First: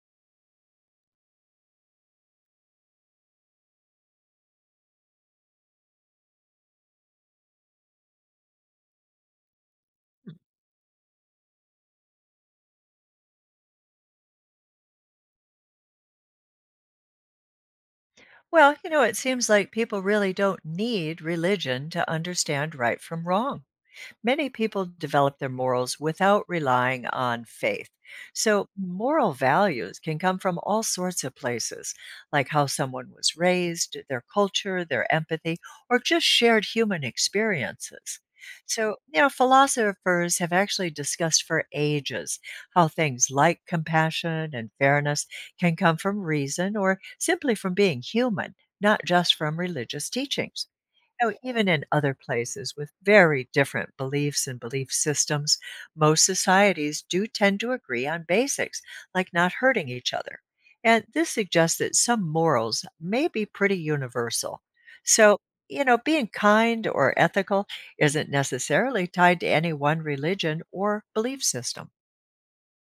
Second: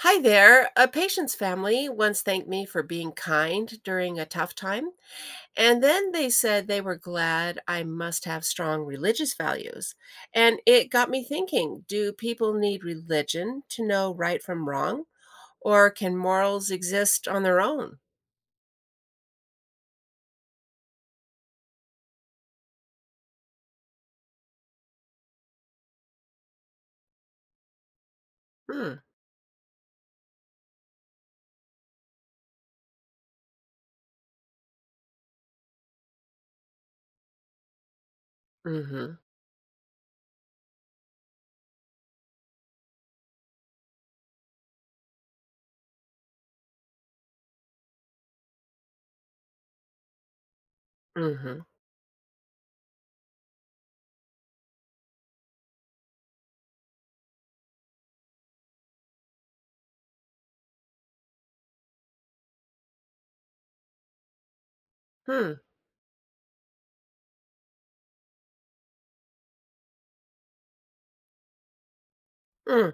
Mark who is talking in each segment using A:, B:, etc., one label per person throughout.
A: Hi there. A patient's family once thanked me for being kind during a tough time, and then they said they were glad I must have strong religious values.
B: Hmm.
A: And it got me thinking, do people need religion to know right from wrong, or can morals exist on their own?
B: Well, it seems like people really don't need religion to understand right from wrong. Many people develop their morals without relying on faith. So,
A: Hmm.
B: moral values can come from all sorts of places, like how someone was raised, their culture, their empathy, or just shared human experiences.
A: Mm
B: So,
A: hmm.
B: philosophers have actually discussed for ages how things like compassion and fairness can come from reason or simply from being human, not just from religious teachings. No,
A: Mm hmm.
B: even in other places with very different beliefs and belief systems, most societies do tend to agree on basics, like not hurting each other. And this suggests that some morals may be pretty universal. So,
A: Hmm.
B: being kind or ethical isn't necessarily tied to any one religion or belief system.
A: Hmm.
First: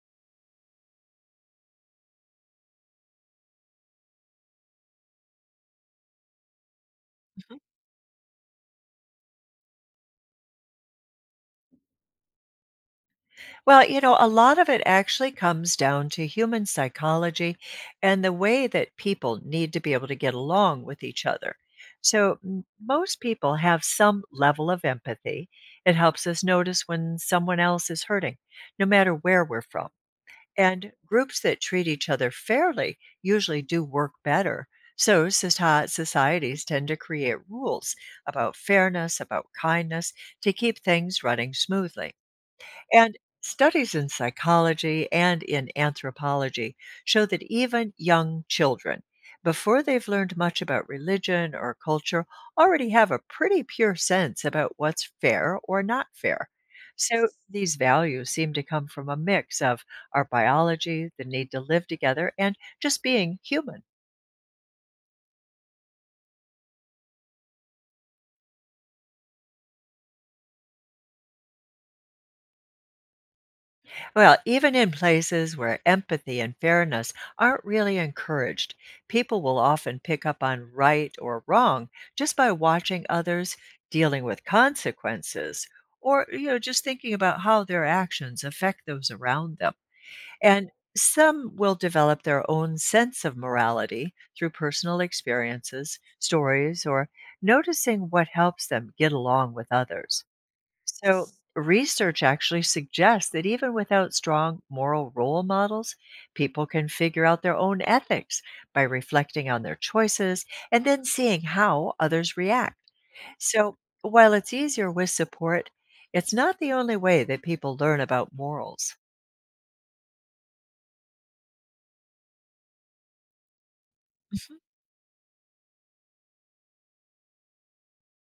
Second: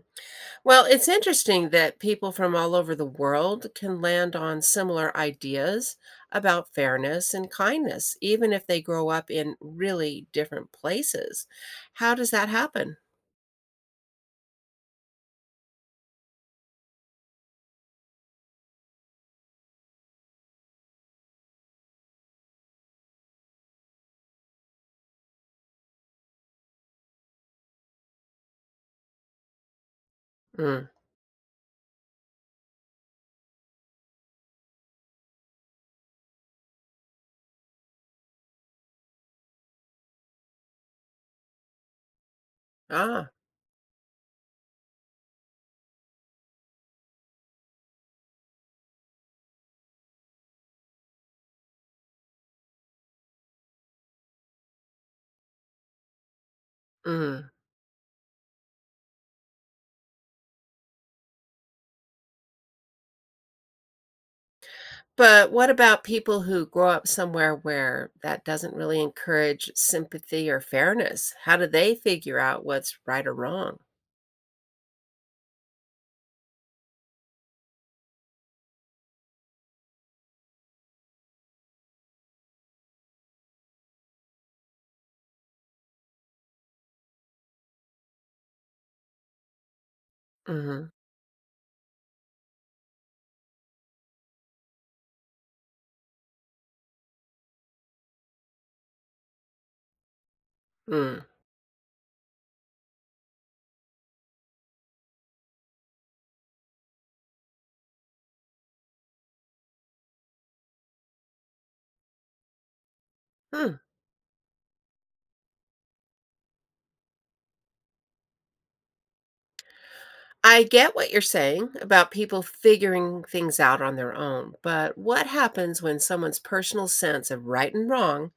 A: Well, it's interesting that people from all over the world can land on similar ideas about fairness and kindness, even if they grow up in really different places. How does that happen?
B: Well, a lot of it actually comes down to human psychology and the way that people need to be able to get along with each other. So, most people have some level of empathy. It helps us notice when someone else is hurting, no matter where we're from.
A: Mm.
B: And groups that treat each other fairly usually do work better. So, societies tend to create rules about fairness, about kindness to keep things running smoothly. And
A: Ah.
B: studies in psychology and in anthropology show that even young children, before they've learned much about religion or culture, already have a pretty pure sense about what's fair or not fair. So
A: Mhm.
B: these values seem to come from a mix of our biology, the need to live together, and just being human.
A: But what about people who grow up somewhere where that doesn't really encourage sympathy or fairness? How do they figure out what's right or wrong?
B: Well, even in places where empathy and fairness aren't really encouraged, people will often pick up on right or wrong just by watching others dealing with consequences or just thinking about how their actions affect those around them. And
A: Mhm.
B: some will develop their own sense of morality through personal experiences, stories, or noticing what helps them get along with others.
A: Mm.
B: So, research actually suggests that even without strong moral role models, people can figure out their own ethics by reflecting on their choices and then seeing how others react. So,
A: Hmm.
B: while it's easier with support, it's not the only way that people learn about morals.
A: I get what you're saying about people figuring things out on their own, but what happens when someone's personal sense of right and wrong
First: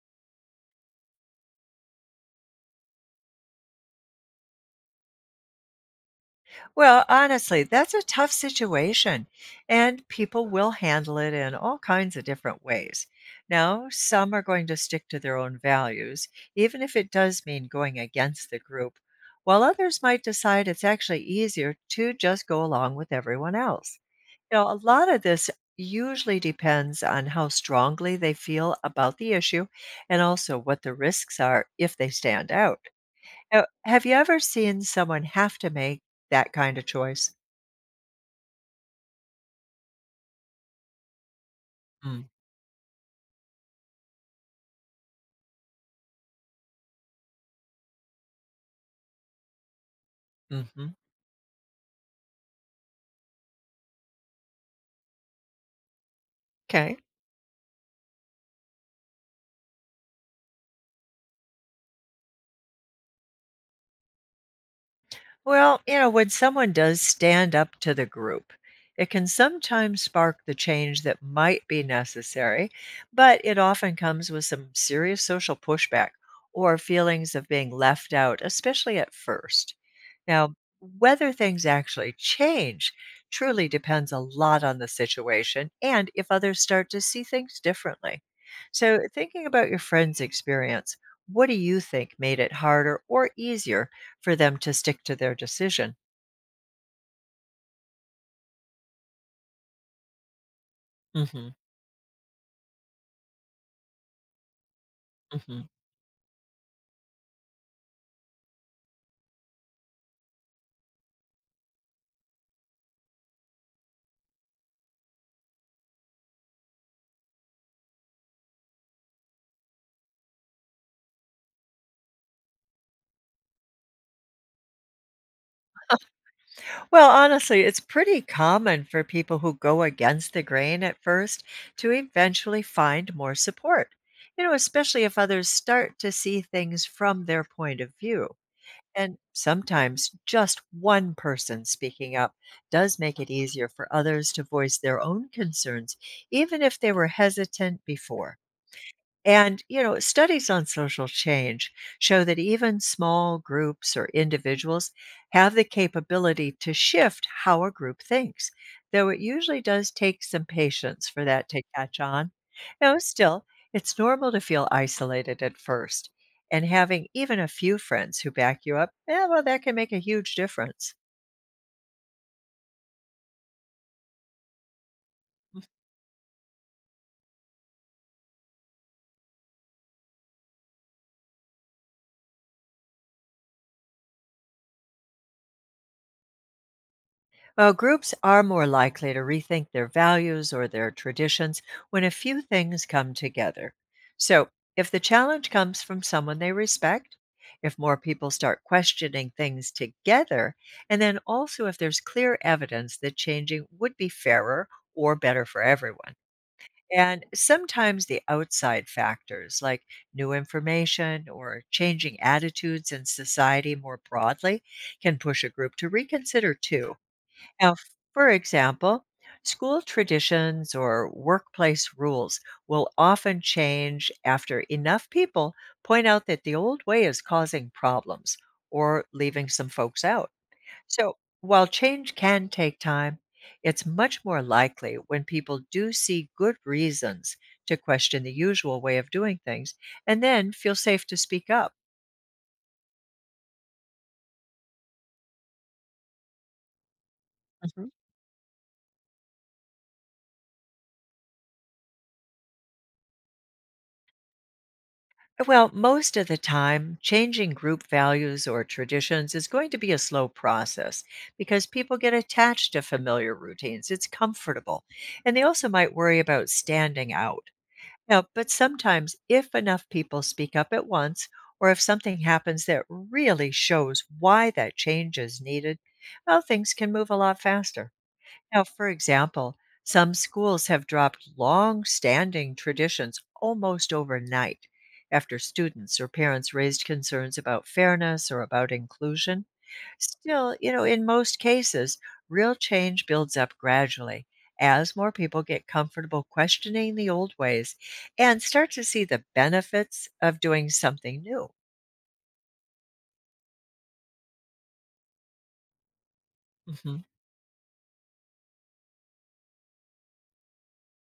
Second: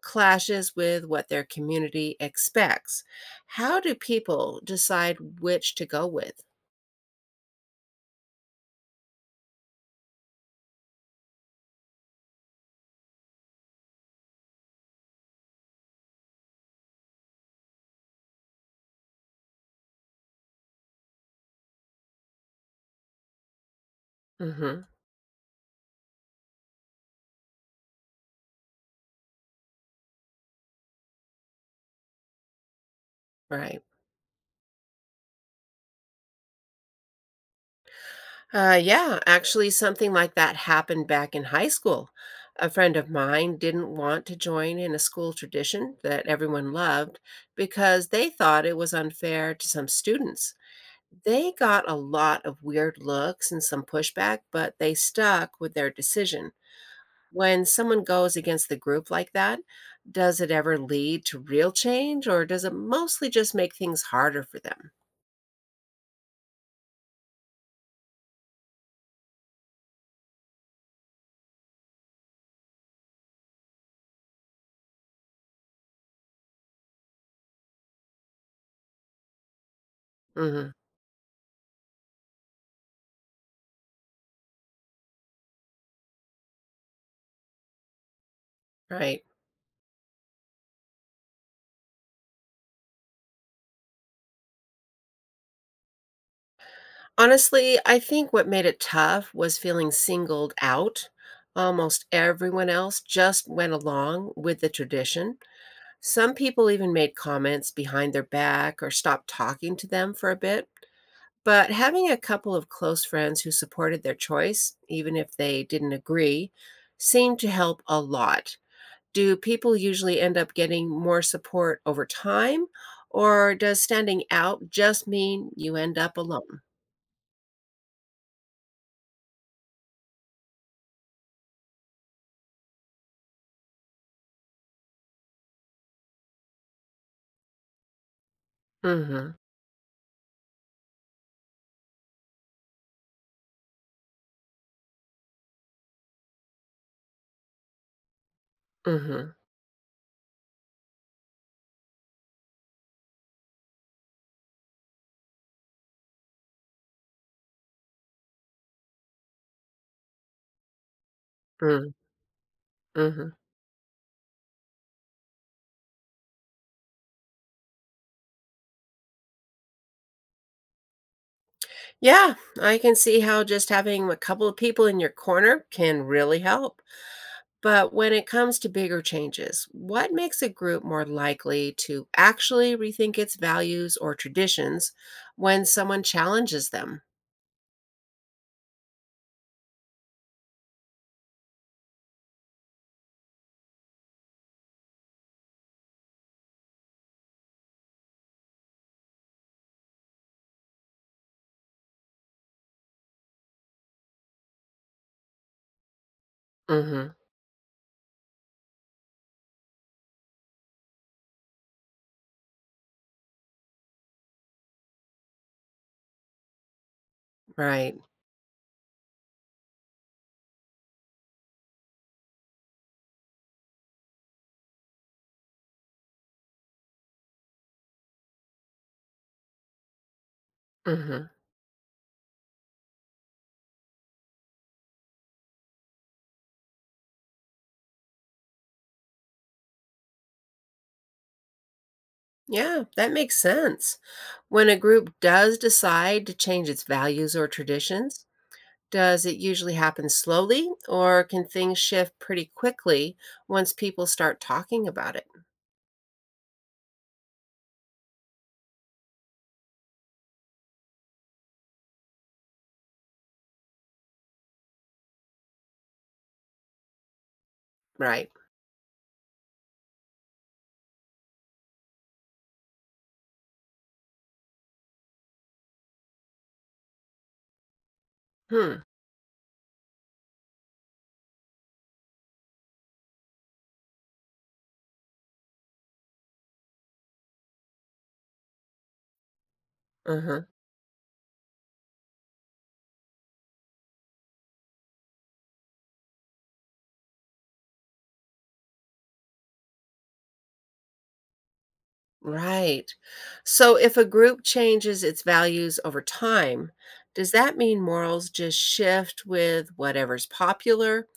A: clashes with what their community expects? How do people decide which to go with?
B: Well, honestly, that's a tough situation, and people will handle it in all kinds of different ways. Now, some are going to stick to their own values, even if it does mean going against the group, while others might decide it's actually easier to just go along with everyone else. A
A: Hmm.
B: lot of this usually depends on how strongly they feel about the issue and also what the risks are if they stand out. Now,
A: Right.
B: have you ever seen someone have to make that kind of choice?
A: Yeah, actually, something like that happened back in high school.
B: Mm,
A: A friend of mine didn't want to join in a school tradition that everyone loved because they thought it was unfair to some students.
B: mhm.
A: They got a lot of weird looks and some pushback, but they stuck with their decision.
B: 'Kay.
A: When someone goes against the group like that, does it ever lead to real change, or does it mostly just make things harder for them?
B: Well, when someone does stand up to the group, it can sometimes spark the change that might be necessary, but it often comes with some serious social pushback or feelings of being left out, especially at first. Now,
A: Hmm.
B: whether things actually change truly depends a lot on the situation and if others start to see things differently. So,
A: Right.
B: thinking about your friend's experience, what do you think made it harder or easier for them to stick to their decision?
A: Honestly, I think what made it tough was feeling singled out.
B: Hmm.
A: Almost everyone else just went along with the tradition.
B: Hmm.
A: Some people even made comments behind their back or stopped talking to them for a bit. But having a couple of close friends who supported their choice, even if they didn't agree, seemed to help a lot. Do people usually end up getting more support over time, or does standing out just mean you end up alone?
B: Well, honestly, it's pretty common for people who go against the grain at first to eventually find more support, especially if others start to see things from their point of view. And
A: Mm-hmm.
B: sometimes just one person speaking up does make it easier for others to voice their own concerns, even if they were hesitant before.
A: Mm-hmm.
B: And, studies on social change show that even small groups or individuals have the capability to shift how a group thinks, though it usually does take some patience for that to catch on. Now,
A: Mm-hmm.
B: still, it's normal to feel isolated at first, and having even a few friends who back you up, well, that can make a huge difference.
A: Yeah, I can see how just having a couple of people in your corner can really help. But when it comes to bigger changes, what makes a group more likely to actually rethink its values or traditions when someone challenges them?
B: Well, groups are more likely to rethink their values or their traditions when a few things come together. So, if the challenge comes from someone they respect, if more people start questioning things together, and then also if there's clear evidence that changing would be fairer or better for everyone.
A: Hmm.
B: And sometimes the outside factors, like new information or changing attitudes in society more broadly, can push a group to reconsider too. Now,
A: Right.
B: for example, school traditions or workplace rules will often change after enough people point out that the old way is causing problems or leaving some folks out. So,
A: Hmm.
B: while change can take time, it's much more likely when people do see good reasons to question the usual way of doing things and then feel safe to speak up.
A: Yeah, that makes sense. When a group does decide to change its values or
B: Mhm.
A: traditions, does it usually happen slowly, or can things shift pretty quickly once people start talking about it?
B: Well, most of the time, changing group values or traditions is going to be a slow process because people get attached to familiar routines. It's comfortable. And they also might worry about standing out. No,
A: Right.
B: but sometimes if enough people speak up at once, or if something happens that really shows why that change is needed, well, things can move a lot faster. Now,
A: Hmm.
B: for example, some schools have dropped long standing traditions almost overnight after students or parents raised concerns about fairness or about inclusion.
A: Uh.
B: Still, in most cases, real change builds up gradually as more people get comfortable questioning the old ways and start to see the benefits of doing something new.
A: Right. So if a group changes its values over time,
B: Mm-hmm.
A: does that mean morals just shift with whatever's popular,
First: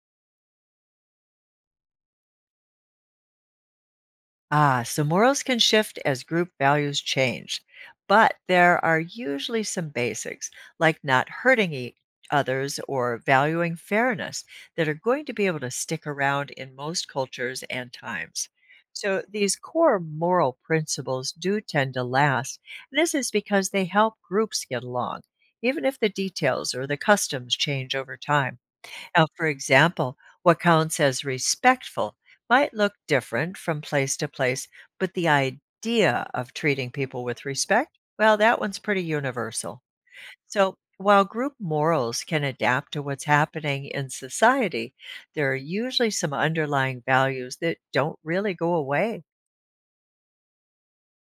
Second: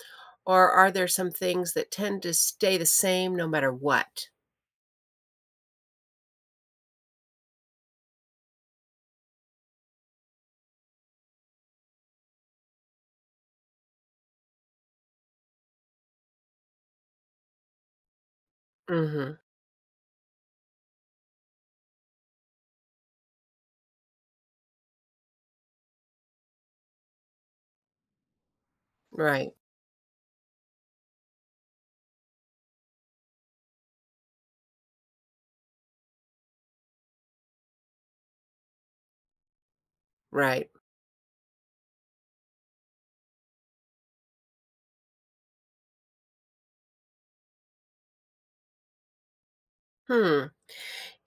A: or are there some things that tend to stay the same no matter what?
B: Ah, so morals can shift as group values change, but there are usually some basics, like not hurting others or valuing fairness, that are going to be able to stick around in most cultures and times. So
A: Hmm.
B: these core moral principles do tend to last, and this is because they help groups get along, even if the details or the customs change over time. Now, for
A: Right.
B: example, what counts as respectful might look different from place to place, but the idea of treating people with respect, well, that one's pretty universal.
A: Right.
B: So, while group morals can adapt to what's happening in society, there are usually some underlying values that don't really go away.
A: Hmm.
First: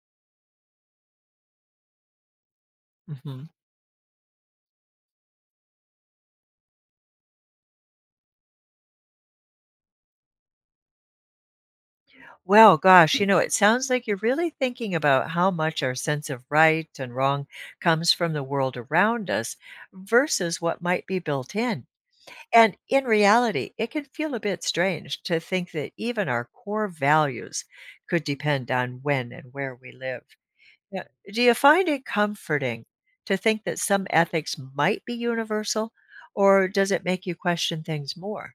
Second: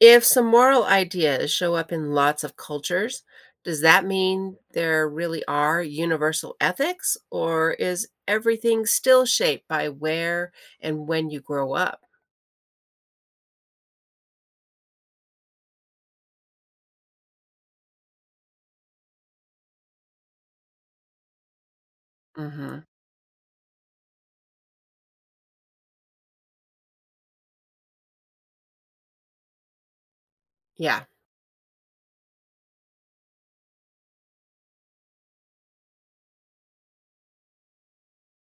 A: If some moral ideas show up in lots of cultures,
B: Mhm.
A: does that mean there really are universal ethics, or is everything still shaped by where and when you grow up?
B: Well, gosh, it sounds like you're really thinking about how much our sense of right and wrong comes from the world around us versus what might be built in. And
A: Hmm.
B: in reality, it can feel a bit strange to think that even our core values could depend on when and where we live. Yeah.
A: Yeah.
B: Do you find it comforting to think that some ethics might be universal, or does it make you question things more?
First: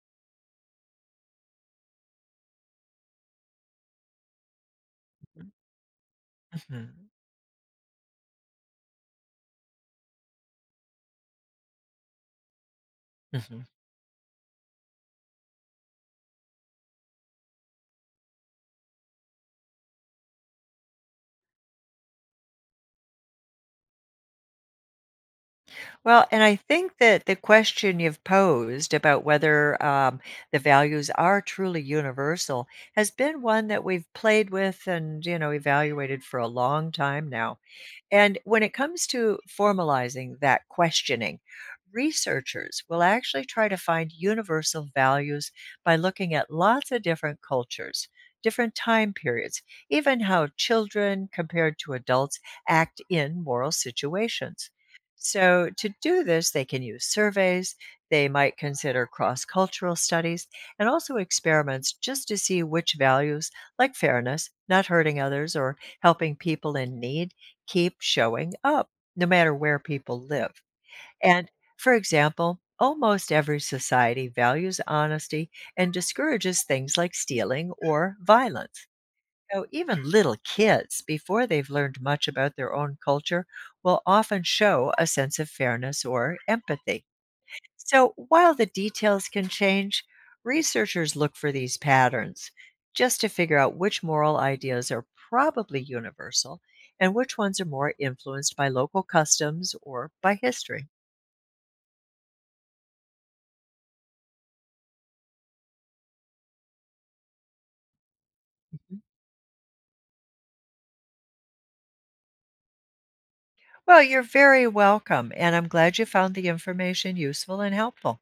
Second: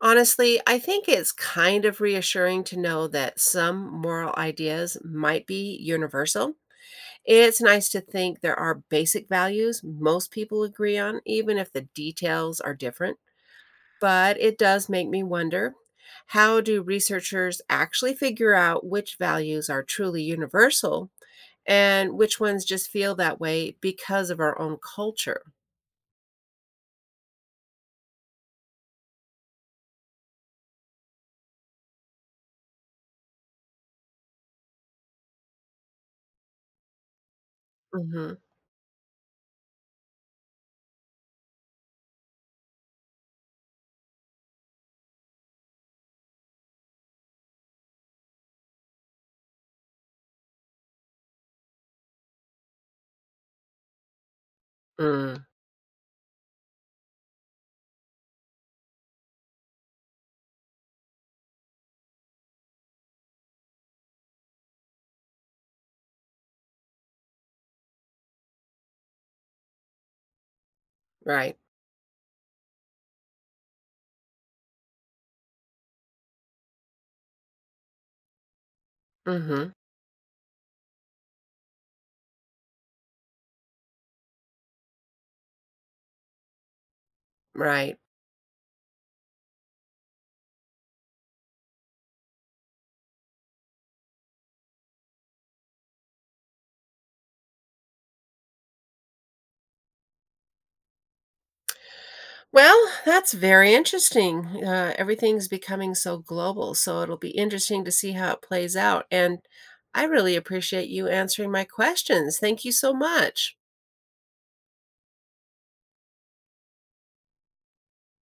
A: Honestly, I think it's kind of reassuring to know that some moral ideas might
B: Mhm.
A: be universal.
B: Mhm.
A: It's nice to think there are basic values most people agree on, even if the details are different.
B: Mhm.
A: But it does make me wonder, how do researchers actually figure out which values are truly universal and which ones just feel that way because of our own culture?
B: Well, and I think that the question you've posed about whether the values are truly universal has been one that we've played with and, evaluated for a long time now.
A: Hmm.
B: And when it comes to formalizing that questioning, researchers will actually try to find universal values by looking at lots of different cultures, different time periods, even how children compared to adults act in moral situations.
A: Mm.
B: So, to do this, they can use surveys, they might consider cross cultural studies, and also experiments just to see which values, like fairness, not hurting others, or helping people in need, keep showing up no matter where people live. And
A: Right.
B: for example, almost every society values honesty and discourages things like stealing or violence. So
A: Hmm.
B: even little kids, before they've learned much about their own culture, will often show a sense of fairness or empathy.
A: Right.
B: So, while the details can change, researchers look for these patterns just to figure out which moral ideas are probably universal and which ones are more influenced by local customs or by history.
A: Well, that's very interesting. Everything's becoming so global, so it'll be interesting to see how it plays
B: Mhm.
A: out. And I really appreciate you answering my questions. Thank you so much.
B: Well, you're very welcome, and I'm glad you found the information useful and helpful.